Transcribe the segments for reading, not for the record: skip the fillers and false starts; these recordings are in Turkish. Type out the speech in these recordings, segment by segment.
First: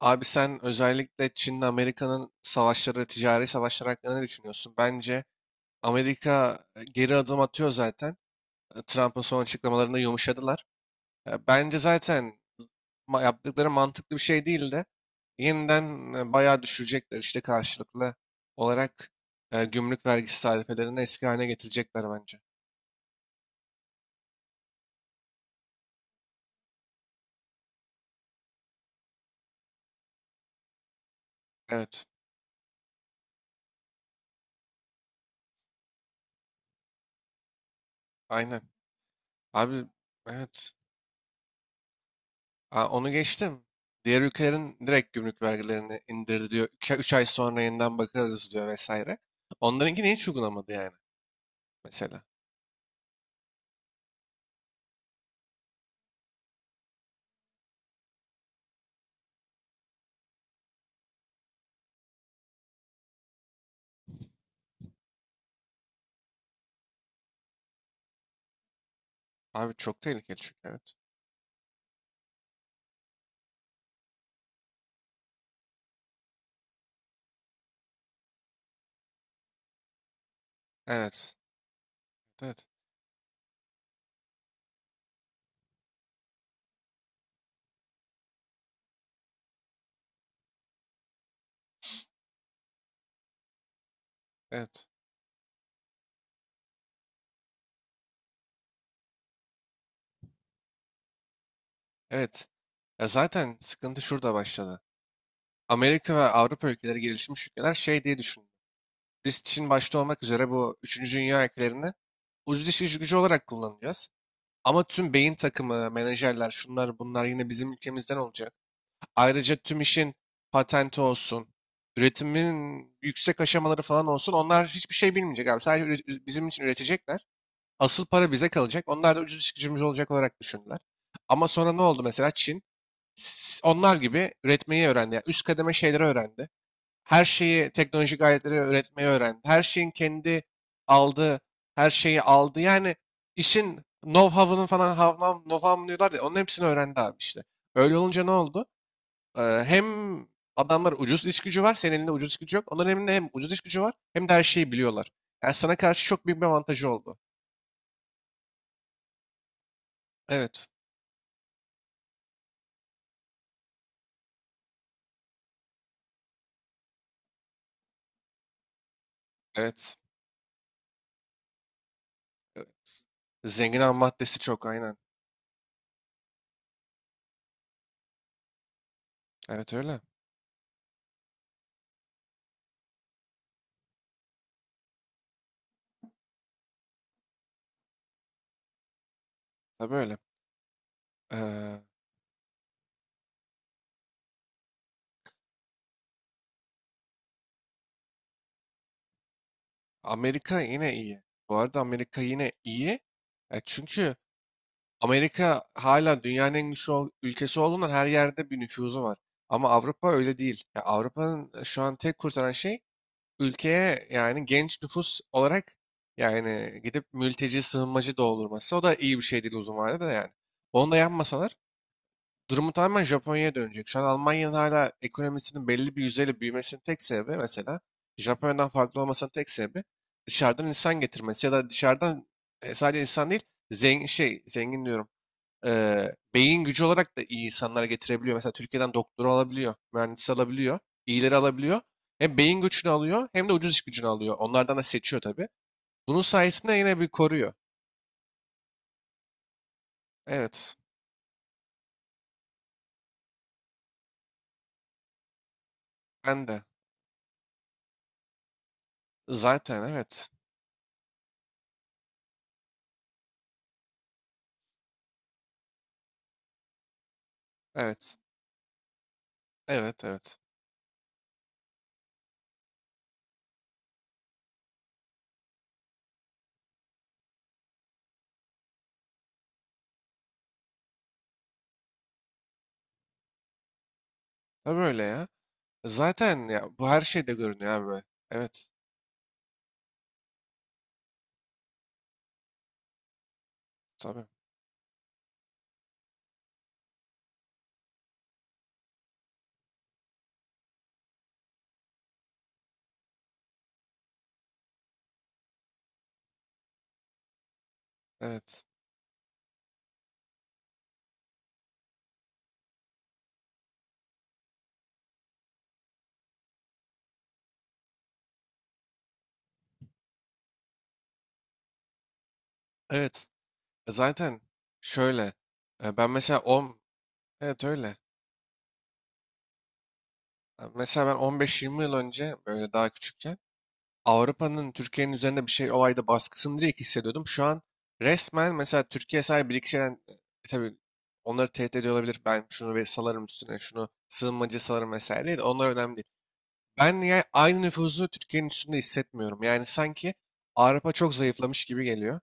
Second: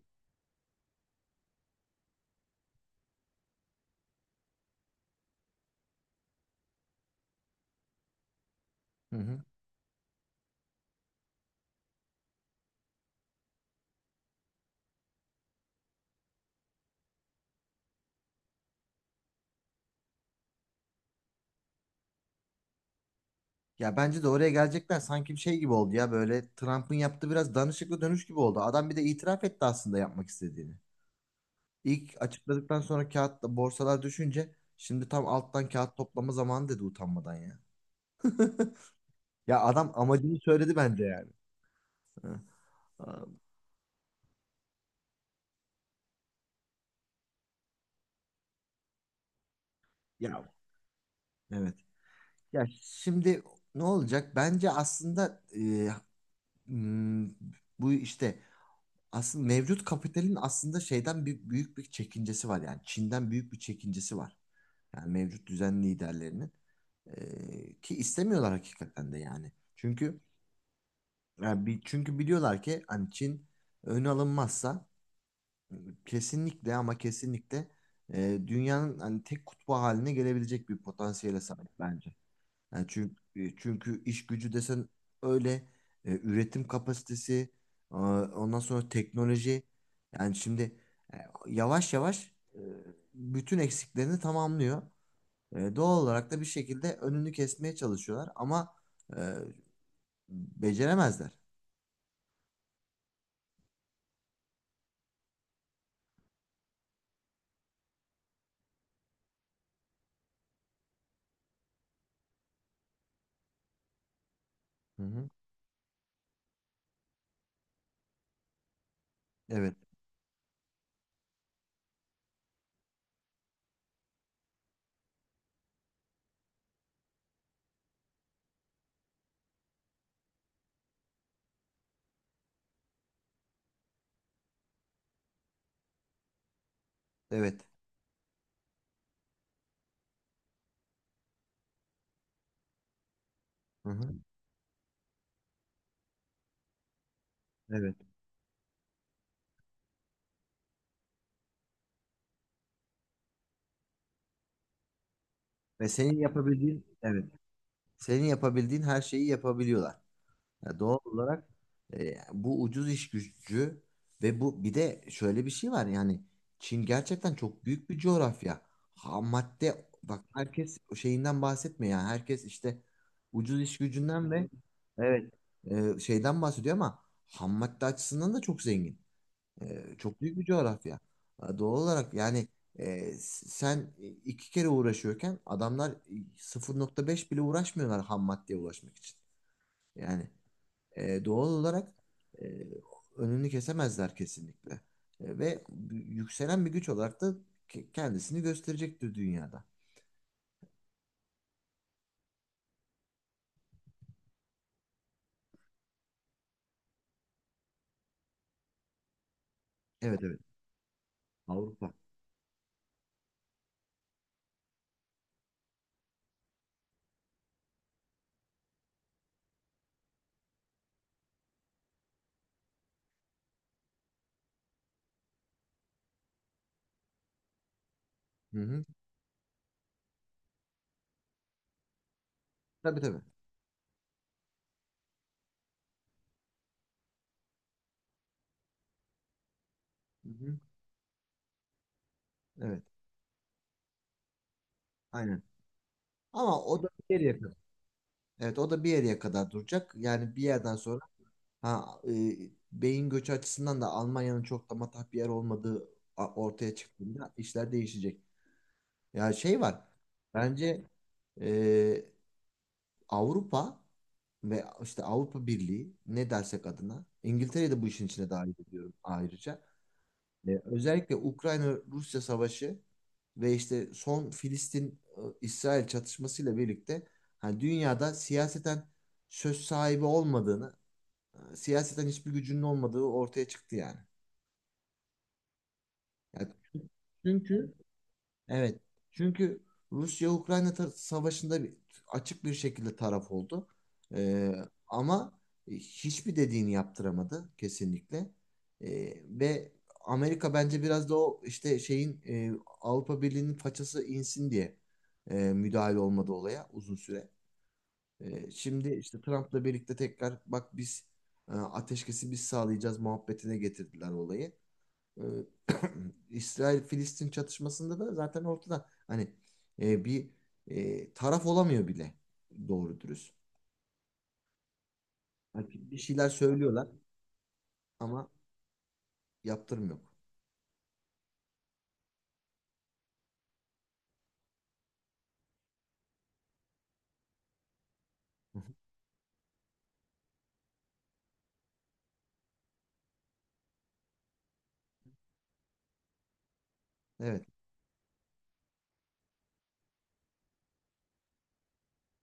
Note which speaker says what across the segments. Speaker 1: Abi sen özellikle Çin'le Amerika'nın savaşları, ticari savaşlar hakkında ne düşünüyorsun? Bence Amerika geri adım atıyor zaten.
Speaker 2: Hı
Speaker 1: Trump'ın son
Speaker 2: hı.
Speaker 1: açıklamalarında yumuşadılar. Bence zaten yaptıkları mantıklı bir şey değil de yeniden bayağı düşürecekler işte karşılıklı olarak gümrük vergisi tarifelerini eski haline getirecekler bence.
Speaker 2: Ya bence de oraya gelecekler sanki bir şey gibi oldu ya böyle Trump'ın yaptığı biraz danışıklı dönüş gibi oldu. Adam bir de itiraf etti aslında yapmak istediğini.
Speaker 1: Evet,
Speaker 2: İlk açıkladıktan sonra kağıt borsalar düşünce şimdi tam alttan kağıt toplama zamanı dedi utanmadan ya.
Speaker 1: aynen.
Speaker 2: Ya
Speaker 1: Abi,
Speaker 2: adam amacını
Speaker 1: evet.
Speaker 2: söyledi bence yani. Hı.
Speaker 1: Onu
Speaker 2: Aa,
Speaker 1: geçtim. Diğer ülkelerin direkt gümrük vergilerini indirdi diyor. 3 ay sonra yeniden bakarız diyor vesaire. Onlarınkini hiç
Speaker 2: ya
Speaker 1: uygulamadı yani
Speaker 2: evet.
Speaker 1: mesela.
Speaker 2: Ya şimdi ne olacak? Bence aslında hmm, bu işte aslında mevcut kapitalin aslında şeyden büyük bir çekincesi var yani Çin'den büyük bir çekincesi var. Yani mevcut düzen liderlerinin ki istemiyorlar hakikaten de yani.
Speaker 1: Abi çok
Speaker 2: Çünkü
Speaker 1: tehlikeli çünkü, evet.
Speaker 2: yani bir, çünkü biliyorlar ki hani Çin ön alınmazsa kesinlikle ama kesinlikle dünyanın hani tek kutbu haline gelebilecek bir
Speaker 1: Evet.
Speaker 2: potansiyele sahip bence.
Speaker 1: Evet.
Speaker 2: Yani çünkü iş gücü desen öyle üretim kapasitesi ondan sonra teknoloji yani şimdi e, yavaş yavaş bütün eksiklerini tamamlıyor.
Speaker 1: Evet.
Speaker 2: Doğal olarak da bir şekilde önünü kesmeye çalışıyorlar ama e, beceremezler.
Speaker 1: Evet. Ya zaten sıkıntı şurada başladı. Amerika ve Avrupa ülkeleri gelişmiş ülkeler şey diye düşündü. Biz Çin başta olmak üzere bu üçüncü dünya ülkelerini ucuz iş gücü olarak kullanacağız. Ama
Speaker 2: Hı
Speaker 1: tüm
Speaker 2: hı.
Speaker 1: beyin takımı, menajerler, şunlar bunlar yine bizim ülkemizden olacak. Ayrıca
Speaker 2: Evet,
Speaker 1: tüm işin patenti olsun, üretimin yüksek aşamaları falan olsun. Onlar hiçbir şey bilmeyecek abi. Sadece bizim için üretecekler. Asıl para bize kalacak. Onlar da ucuz iş gücümüz olacak olarak düşündüler. Ama sonra ne oldu mesela Çin? Onlar gibi üretmeyi öğrendi. Yani üst kademe şeyleri öğrendi. Her
Speaker 2: evet.
Speaker 1: şeyi teknolojik aletleri üretmeyi öğrendi. Her şeyin kendi aldığı, her şeyi aldı. Yani işin
Speaker 2: Hı hı.
Speaker 1: know-how'ının falan know-how'ını diyorlar ya. Onun hepsini öğrendi abi işte. Öyle
Speaker 2: Evet.
Speaker 1: olunca ne oldu? Hem adamlar ucuz iş gücü var. Senin elinde ucuz iş gücü yok. Onların elinde hem ucuz iş gücü var hem de her şeyi biliyorlar. Yani sana
Speaker 2: Ve
Speaker 1: karşı
Speaker 2: senin
Speaker 1: çok büyük bir
Speaker 2: yapabildiğin
Speaker 1: avantajı oldu.
Speaker 2: evet. Senin yapabildiğin her şeyi yapabiliyorlar.
Speaker 1: Evet.
Speaker 2: Ya doğal olarak bu ucuz iş gücü ve bu bir de şöyle bir şey var yani Çin gerçekten çok büyük bir coğrafya. Ham madde
Speaker 1: Evet.
Speaker 2: bak herkes o şeyinden bahsetmiyor yani herkes işte
Speaker 1: Evet.
Speaker 2: ucuz iş
Speaker 1: Zengin ham
Speaker 2: gücünden
Speaker 1: maddesi
Speaker 2: ve
Speaker 1: çok, aynen.
Speaker 2: evet, şeyden bahsediyor ama ham madde açısından da çok zengin.
Speaker 1: Evet, öyle.
Speaker 2: Çok büyük bir coğrafya. Doğal olarak yani sen iki kere uğraşıyorken adamlar 0,5 bile uğraşmıyorlar ham maddeye ulaşmak için.
Speaker 1: Tabii öyle.
Speaker 2: Yani doğal
Speaker 1: Eee,
Speaker 2: olarak e, önünü kesemezler kesinlikle. Ve yükselen bir güç olarak da kendisini gösterecektir dünyada.
Speaker 1: Amerika yine iyi. Bu arada Amerika yine iyi. Çünkü Amerika hala dünyanın en güçlü ülkesi olduğundan her yerde bir nüfuzu var. Ama Avrupa
Speaker 2: Evet,
Speaker 1: öyle
Speaker 2: evet,
Speaker 1: değil. Ya Avrupa'nın şu
Speaker 2: Avrupa.
Speaker 1: an tek kurtaran şey ülkeye yani genç nüfus olarak yani gidip mülteci sığınmacı doldurması, o da iyi bir şey değil uzun vadede de yani. Onu da yapmasalar durumu tamamen Japonya'ya dönecek. Şu an Almanya'nın hala ekonomisinin belli bir yüzdeyle büyümesinin tek sebebi, mesela
Speaker 2: Hı
Speaker 1: Japonya'dan
Speaker 2: hı.
Speaker 1: farklı olmasının tek sebebi dışarıdan insan getirmesi ya da dışarıdan sadece
Speaker 2: Tabii, tabii.
Speaker 1: insan değil, zengin şey, zengin diyorum, beyin gücü olarak da iyi insanlar getirebiliyor. Mesela Türkiye'den doktoru alabiliyor,
Speaker 2: Hı
Speaker 1: mühendis
Speaker 2: hı.
Speaker 1: alabiliyor, iyileri alabiliyor. Hem beyin
Speaker 2: Evet,
Speaker 1: gücünü alıyor hem de ucuz iş gücünü alıyor. Onlardan da seçiyor
Speaker 2: aynen.
Speaker 1: tabii. Bunun
Speaker 2: Ama
Speaker 1: sayesinde
Speaker 2: o da
Speaker 1: yine bir
Speaker 2: bir yere kadar.
Speaker 1: koruyor.
Speaker 2: Evet, o da bir yere kadar duracak. Yani bir
Speaker 1: Evet,
Speaker 2: yerden sonra ha, e, beyin göçü açısından da Almanya'nın çok da matah bir yer olmadığı
Speaker 1: ben de.
Speaker 2: ortaya çıktığında işler değişecek. Ya şey
Speaker 1: Zaten,
Speaker 2: var.
Speaker 1: evet.
Speaker 2: Bence e, Avrupa ve işte Avrupa Birliği ne dersek adına İngiltere'yi de bu işin
Speaker 1: Evet.
Speaker 2: içine dahil ediyorum ayrıca.
Speaker 1: Evet, evet.
Speaker 2: Özellikle Ukrayna-Rusya savaşı ve işte son Filistin-İsrail çatışmasıyla birlikte hani dünyada siyaseten söz sahibi olmadığını, siyaseten hiçbir gücünün olmadığı ortaya çıktı yani.
Speaker 1: Tabii öyle ya. Zaten
Speaker 2: Yani
Speaker 1: ya bu her şeyde görünüyor
Speaker 2: çünkü
Speaker 1: abi. Evet,
Speaker 2: evet. Çünkü Rusya-Ukrayna savaşında açık bir şekilde taraf oldu.
Speaker 1: tabii.
Speaker 2: Ee, ama hiçbir dediğini yaptıramadı kesinlikle. Ve Amerika bence biraz da o işte şeyin Avrupa Birliği'nin façası insin diye müdahale olmadı olaya uzun süre.
Speaker 1: Evet.
Speaker 2: Şimdi işte Trump'la birlikte tekrar bak biz ateşkesi biz sağlayacağız muhabbetine getirdiler olayı e, İsrail-Filistin çatışmasında da zaten ortada hani bir taraf olamıyor bile doğru
Speaker 1: Evet.
Speaker 2: dürüst.
Speaker 1: Zaten şöyle.
Speaker 2: Hani bir
Speaker 1: Ben
Speaker 2: şeyler
Speaker 1: mesela 10.
Speaker 2: söylüyorlar
Speaker 1: Evet öyle.
Speaker 2: ama yaptırım yok.
Speaker 1: Mesela ben 15-20 yıl önce böyle daha küçükken Avrupa'nın Türkiye'nin üzerinde bir şey olayda baskısını direkt hissediyordum. Şu an resmen
Speaker 2: Hı hı.
Speaker 1: mesela Türkiye sadece bir iki şeyden tabii onları tehdit ediyor olabilir. Ben şunu ve salarım, üstüne şunu sığınmacı salarım vesaire değil. Onlar önemli değil. Ben yani
Speaker 2: Evet.
Speaker 1: aynı nüfuzu Türkiye'nin üstünde hissetmiyorum. Yani sanki Avrupa çok zayıflamış gibi geliyor.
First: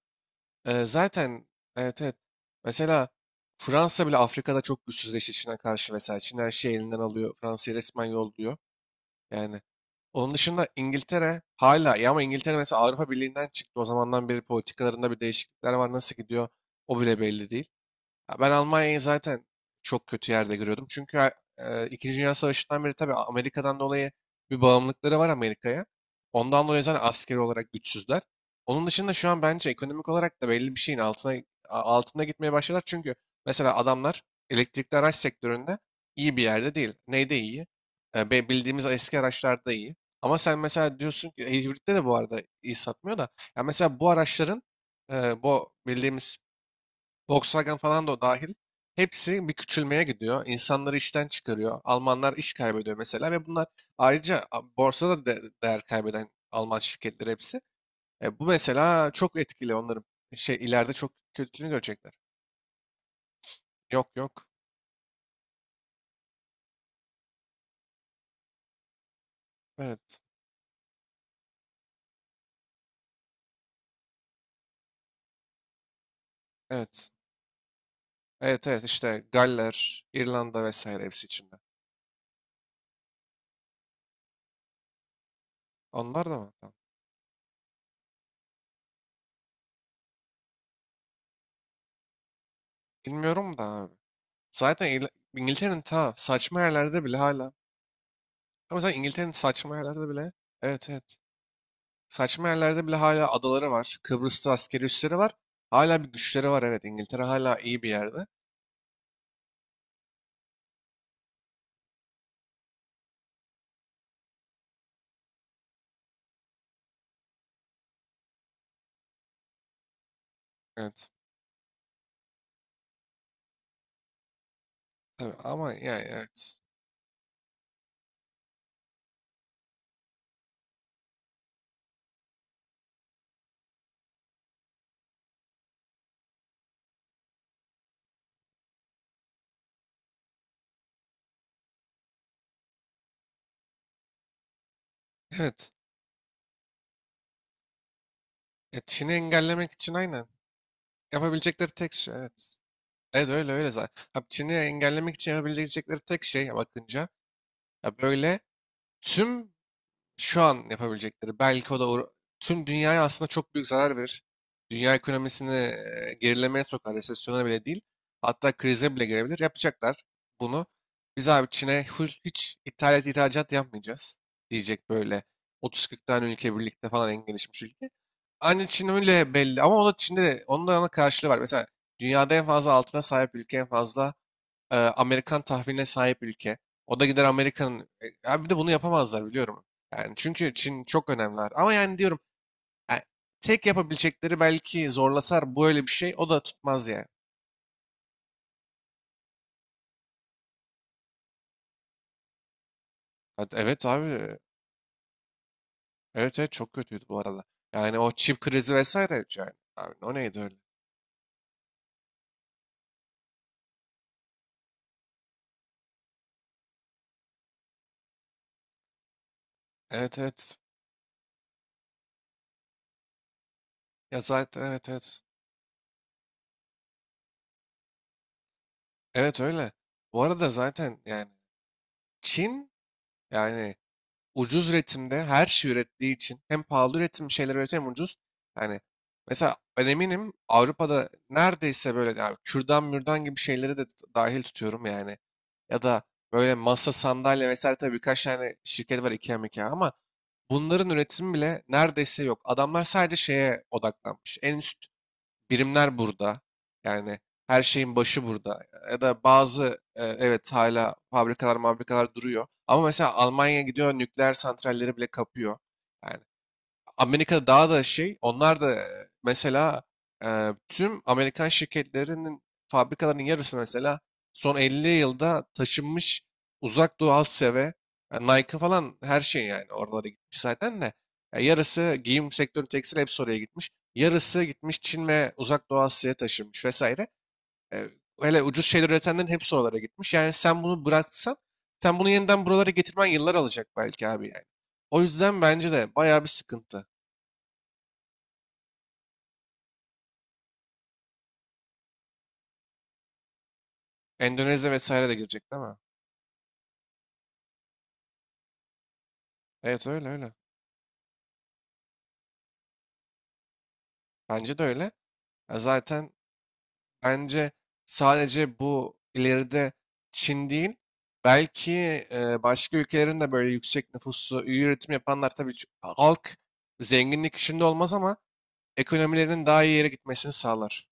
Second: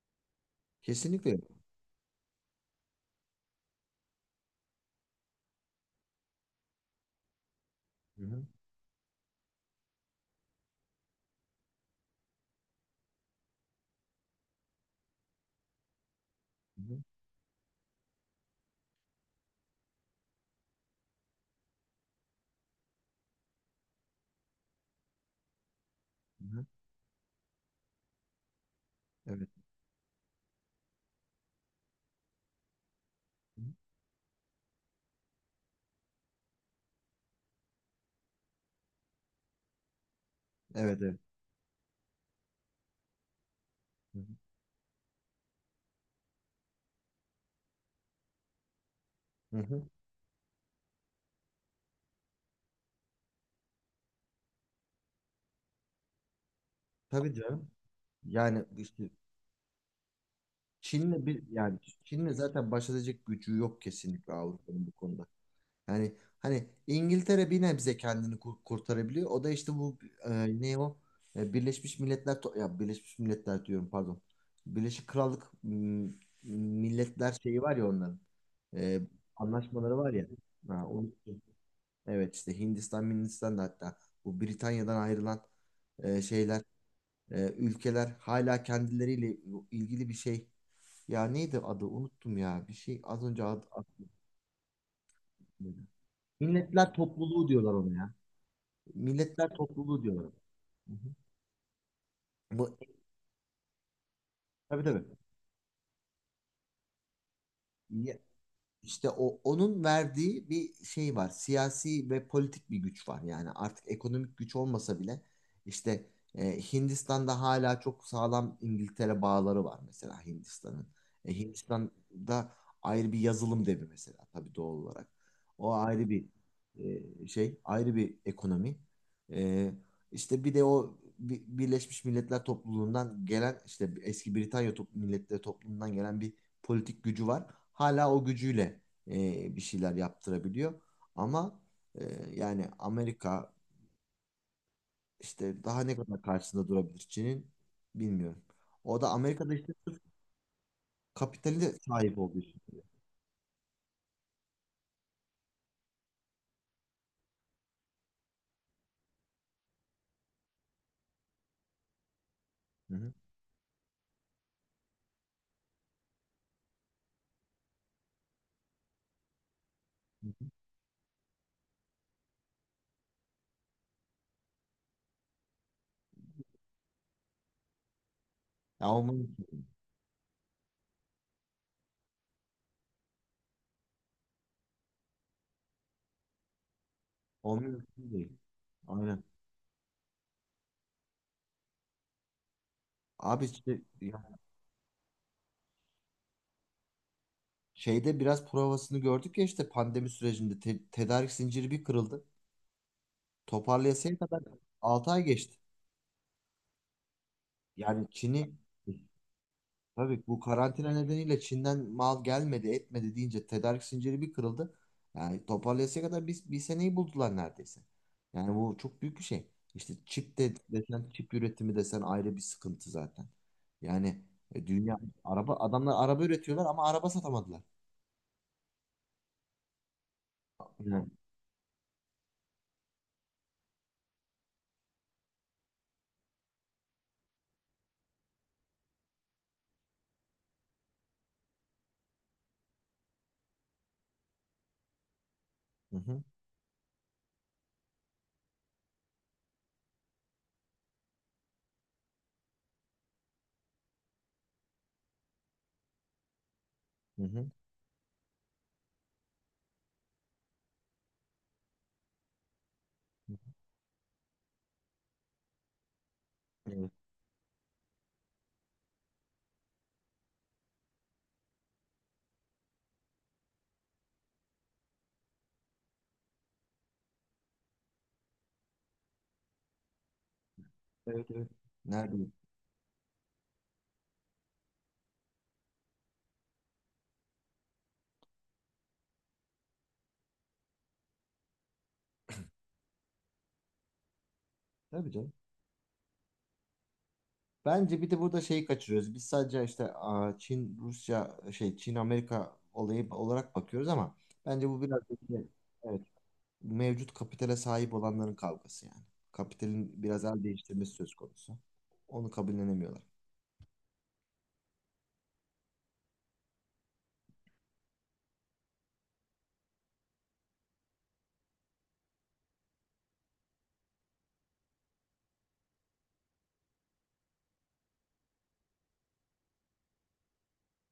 Speaker 2: Kesinlikle yok.
Speaker 1: Zaten, evet, evet. Mesela Fransa bile Afrika'da çok güçsüzleşti Çin'e karşı vesaire. Çin her şeyi elinden alıyor. Fransa'yı resmen
Speaker 2: Hı hı.
Speaker 1: yolluyor. Yani onun dışında İngiltere hala, ya ama İngiltere mesela Avrupa Birliği'nden çıktı. O zamandan beri politikalarında bir değişiklikler var. Nasıl gidiyor
Speaker 2: Hı hı.
Speaker 1: o bile belli değil. Ya ben Almanya'yı zaten çok kötü yerde görüyordum. Çünkü İkinci Dünya Savaşı'ndan beri, tabii Amerika'dan dolayı, bir bağımlılıkları var Amerika'ya.
Speaker 2: Hı hı.
Speaker 1: Ondan dolayı zaten askeri olarak güçsüzler. Onun dışında şu an
Speaker 2: Evet.
Speaker 1: bence ekonomik olarak da belli bir şeyin altına altında gitmeye başladılar. Çünkü
Speaker 2: Hı hı.
Speaker 1: mesela adamlar elektrikli araç sektöründe iyi bir yerde değil. Neyde iyi? Bildiğimiz eski araçlarda iyi. Ama sen
Speaker 2: Evet.
Speaker 1: mesela
Speaker 2: Evet.
Speaker 1: diyorsun ki hibritte de bu arada iyi satmıyor da. Ya mesela bu
Speaker 2: Hı hı.
Speaker 1: araçların bu bildiğimiz Volkswagen falan da o dahil. Hepsi bir
Speaker 2: Hı hı.
Speaker 1: küçülmeye gidiyor. İnsanları işten çıkarıyor. Almanlar iş kaybediyor mesela, ve bunlar ayrıca borsada değer kaybeden Alman şirketleri
Speaker 2: Tabii
Speaker 1: hepsi.
Speaker 2: canım.
Speaker 1: Bu
Speaker 2: Yani işte
Speaker 1: mesela çok etkili onların. Şey, ileride çok
Speaker 2: Çin'le bir
Speaker 1: kötülüğünü
Speaker 2: yani
Speaker 1: görecekler.
Speaker 2: Çin'le zaten baş edecek gücü yok
Speaker 1: Yok
Speaker 2: kesinlikle
Speaker 1: yok.
Speaker 2: Avrupa'nın bu konuda. Yani hani İngiltere bir nebze kendini kurtarabiliyor. O da işte bu
Speaker 1: Evet.
Speaker 2: ne o? Birleşmiş Milletler ya Birleşmiş Milletler diyorum pardon. Birleşik Krallık
Speaker 1: Evet.
Speaker 2: Milletler şeyi var ya onların.
Speaker 1: Evet evet,
Speaker 2: E,
Speaker 1: işte
Speaker 2: anlaşmaları
Speaker 1: Galler,
Speaker 2: var ya.
Speaker 1: İrlanda
Speaker 2: Ha,
Speaker 1: vesaire hepsi
Speaker 2: unuttum.
Speaker 1: içinde.
Speaker 2: Evet işte Hindistan, Hindistan da hatta bu Britanya'dan ayrılan
Speaker 1: Onlar da mı?
Speaker 2: şeyler,
Speaker 1: Tamam.
Speaker 2: ülkeler hala kendileriyle ilgili bir şey. Ya neydi adı? Unuttum ya. Bir şey az önce.
Speaker 1: Bilmiyorum da abi. Zaten İngiltere'nin ta saçma
Speaker 2: Milletler
Speaker 1: yerlerde bile
Speaker 2: Topluluğu
Speaker 1: hala.
Speaker 2: diyorlar ona ya.
Speaker 1: Ama zaten İngiltere'nin
Speaker 2: Milletler
Speaker 1: saçma
Speaker 2: Topluluğu
Speaker 1: yerlerde
Speaker 2: diyorlar.
Speaker 1: bile. Evet,
Speaker 2: Hı hı.
Speaker 1: evet. Saçma
Speaker 2: Bu,
Speaker 1: yerlerde bile hala adaları var. Kıbrıs'ta
Speaker 2: tabii
Speaker 1: askeri
Speaker 2: tabii.
Speaker 1: üsleri var. Hala bir güçleri var, evet. İngiltere hala iyi bir yerde.
Speaker 2: İşte o onun verdiği bir şey var. Siyasi ve politik bir güç var. Yani artık ekonomik güç olmasa bile işte Hindistan'da hala çok sağlam İngiltere bağları var mesela Hindistan'ın.
Speaker 1: Evet.
Speaker 2: Hindistan'da ayrı bir yazılım devi mesela tabii doğal olarak.
Speaker 1: Tabii ama
Speaker 2: O
Speaker 1: yani
Speaker 2: ayrı bir
Speaker 1: evet.
Speaker 2: ayrı bir ekonomi. E, işte bir de o Birleşmiş Milletler topluluğundan gelen işte eski Britanya Milletleri topluluğundan gelen bir politik gücü var. Hala o gücüyle bir şeyler yaptırabiliyor. Ama e, yani Amerika işte
Speaker 1: Evet.
Speaker 2: daha ne kadar karşısında durabilir Çin'in bilmiyorum. O da
Speaker 1: Çin'i
Speaker 2: Amerika'da
Speaker 1: engellemek
Speaker 2: işte
Speaker 1: için,
Speaker 2: sırf
Speaker 1: aynen.
Speaker 2: kapitali
Speaker 1: Yapabilecekleri
Speaker 2: de
Speaker 1: tek şey,
Speaker 2: sahip olduğu
Speaker 1: evet.
Speaker 2: için.
Speaker 1: Evet öyle, öyle zaten. Ha, Çin'i engellemek için yapabilecekleri tek şey bakınca ya böyle tüm şu an yapabilecekleri, belki o da tüm
Speaker 2: Hı
Speaker 1: dünyaya
Speaker 2: hı.
Speaker 1: aslında çok büyük zarar verir. Dünya ekonomisini gerilemeye sokar, resesyona bile değil. Hatta krize bile girebilir. Yapacaklar
Speaker 2: Hı hı.
Speaker 1: bunu. Biz abi Çin'e full hiç ithalat ihracat yapmayacağız diyecek böyle 30-40 tane ülke birlikte falan, en gelişmiş ülke. Aynı Çin
Speaker 2: Ya o
Speaker 1: öyle
Speaker 2: mümkün.
Speaker 1: belli,
Speaker 2: değil.
Speaker 1: ama o da Çin'de de onun da ana karşılığı var. Mesela dünyada en fazla altına sahip ülke, en fazla Amerikan tahviline sahip ülke. O da gider
Speaker 2: O
Speaker 1: Amerika'nın...
Speaker 2: mümkün
Speaker 1: E,
Speaker 2: değil.
Speaker 1: abi bir de bunu
Speaker 2: Aynen.
Speaker 1: yapamazlar biliyorum. Yani çünkü Çin çok önemliler. Ama yani diyorum e,
Speaker 2: Abi
Speaker 1: tek
Speaker 2: işte ya
Speaker 1: yapabilecekleri belki, zorlasar böyle bir şey o da tutmaz yani.
Speaker 2: şeyde biraz provasını gördük ya işte pandemi sürecinde tedarik zinciri bir kırıldı.
Speaker 1: Hadi, evet abi,
Speaker 2: Toparlayasaya kadar 6 ay geçti.
Speaker 1: evet, evet çok kötüydü bu arada. Yani
Speaker 2: Yani
Speaker 1: o çip
Speaker 2: Çin'i
Speaker 1: krizi vesaire yani. Abi o
Speaker 2: Tabii
Speaker 1: neydi
Speaker 2: bu
Speaker 1: öyle?
Speaker 2: karantina nedeniyle Çin'den mal gelmedi, etmedi deyince tedarik zinciri bir kırıldı. Yani toparlayasıya kadar bir seneyi buldular neredeyse. Yani bu çok büyük bir şey. İşte
Speaker 1: Evet,
Speaker 2: çip de
Speaker 1: evet.
Speaker 2: desen, çip üretimi desen ayrı bir sıkıntı zaten.
Speaker 1: Ya
Speaker 2: Yani
Speaker 1: zaten,
Speaker 2: e,
Speaker 1: evet,
Speaker 2: dünya
Speaker 1: evet.
Speaker 2: araba adamlar araba üretiyorlar ama araba satamadılar.
Speaker 1: Evet, öyle. Bu arada zaten
Speaker 2: Yani
Speaker 1: yani Çin yani ucuz üretimde her şey ürettiği için hem pahalı üretim şeyler üretiyor hem ucuz. Yani mesela ben eminim Avrupa'da neredeyse böyle yani kürdan mürdan gibi şeyleri de dahil tutuyorum yani. Ya
Speaker 2: hı
Speaker 1: da
Speaker 2: hı,
Speaker 1: böyle masa sandalye vesaire, tabii birkaç tane şirket var, IKEA MIKEA, ama bunların üretimi bile neredeyse yok. Adamlar sadece şeye odaklanmış. En üst birimler burada. Yani
Speaker 2: hı hı.
Speaker 1: her şeyin başı burada. Ya da bazı evet hala fabrikalar duruyor. Ama mesela Almanya gidiyor nükleer santralleri bile kapıyor. Yani
Speaker 2: Evet,
Speaker 1: Amerika'da daha da şey, onlar da mesela tüm Amerikan şirketlerinin fabrikalarının yarısı mesela son 50 yılda taşınmış uzak doğu Asya ve yani Nike falan her şey yani oralara gitmiş zaten de.
Speaker 2: evet,
Speaker 1: Ya
Speaker 2: evet.
Speaker 1: yarısı giyim
Speaker 2: Neredeyim?
Speaker 1: sektörü tekstil hepsi oraya gitmiş. Yarısı gitmiş Çin ve uzak doğu Asya'ya taşınmış vesaire. E, hele ucuz şeyler üretenlerin hepsi oralara gitmiş. Yani sen bunu bıraksan sen bunu yeniden buralara getirmen yıllar alacak belki abi yani. O
Speaker 2: Tabii canım.
Speaker 1: yüzden bence de bayağı bir sıkıntı.
Speaker 2: Bence bir de burada şeyi kaçırıyoruz. Biz sadece işte Çin, Rusya, Çin, Amerika olayı olarak bakıyoruz ama bence
Speaker 1: Endonezya
Speaker 2: bu biraz
Speaker 1: vesaire de girecek değil mi?
Speaker 2: evet, mevcut kapitale sahip olanların kavgası yani.
Speaker 1: Evet,
Speaker 2: Kapitalin
Speaker 1: öyle
Speaker 2: biraz
Speaker 1: öyle.
Speaker 2: el değiştirmesi söz konusu. Onu kabullenemiyorlar.
Speaker 1: Bence de öyle. Ya zaten bence sadece bu ileride Çin değil, belki başka ülkelerin de, böyle yüksek nüfuslu, iyi üretim yapanlar, tabii halk zenginlik içinde olmaz ama ekonomilerinin daha iyi yere gitmesini sağlar.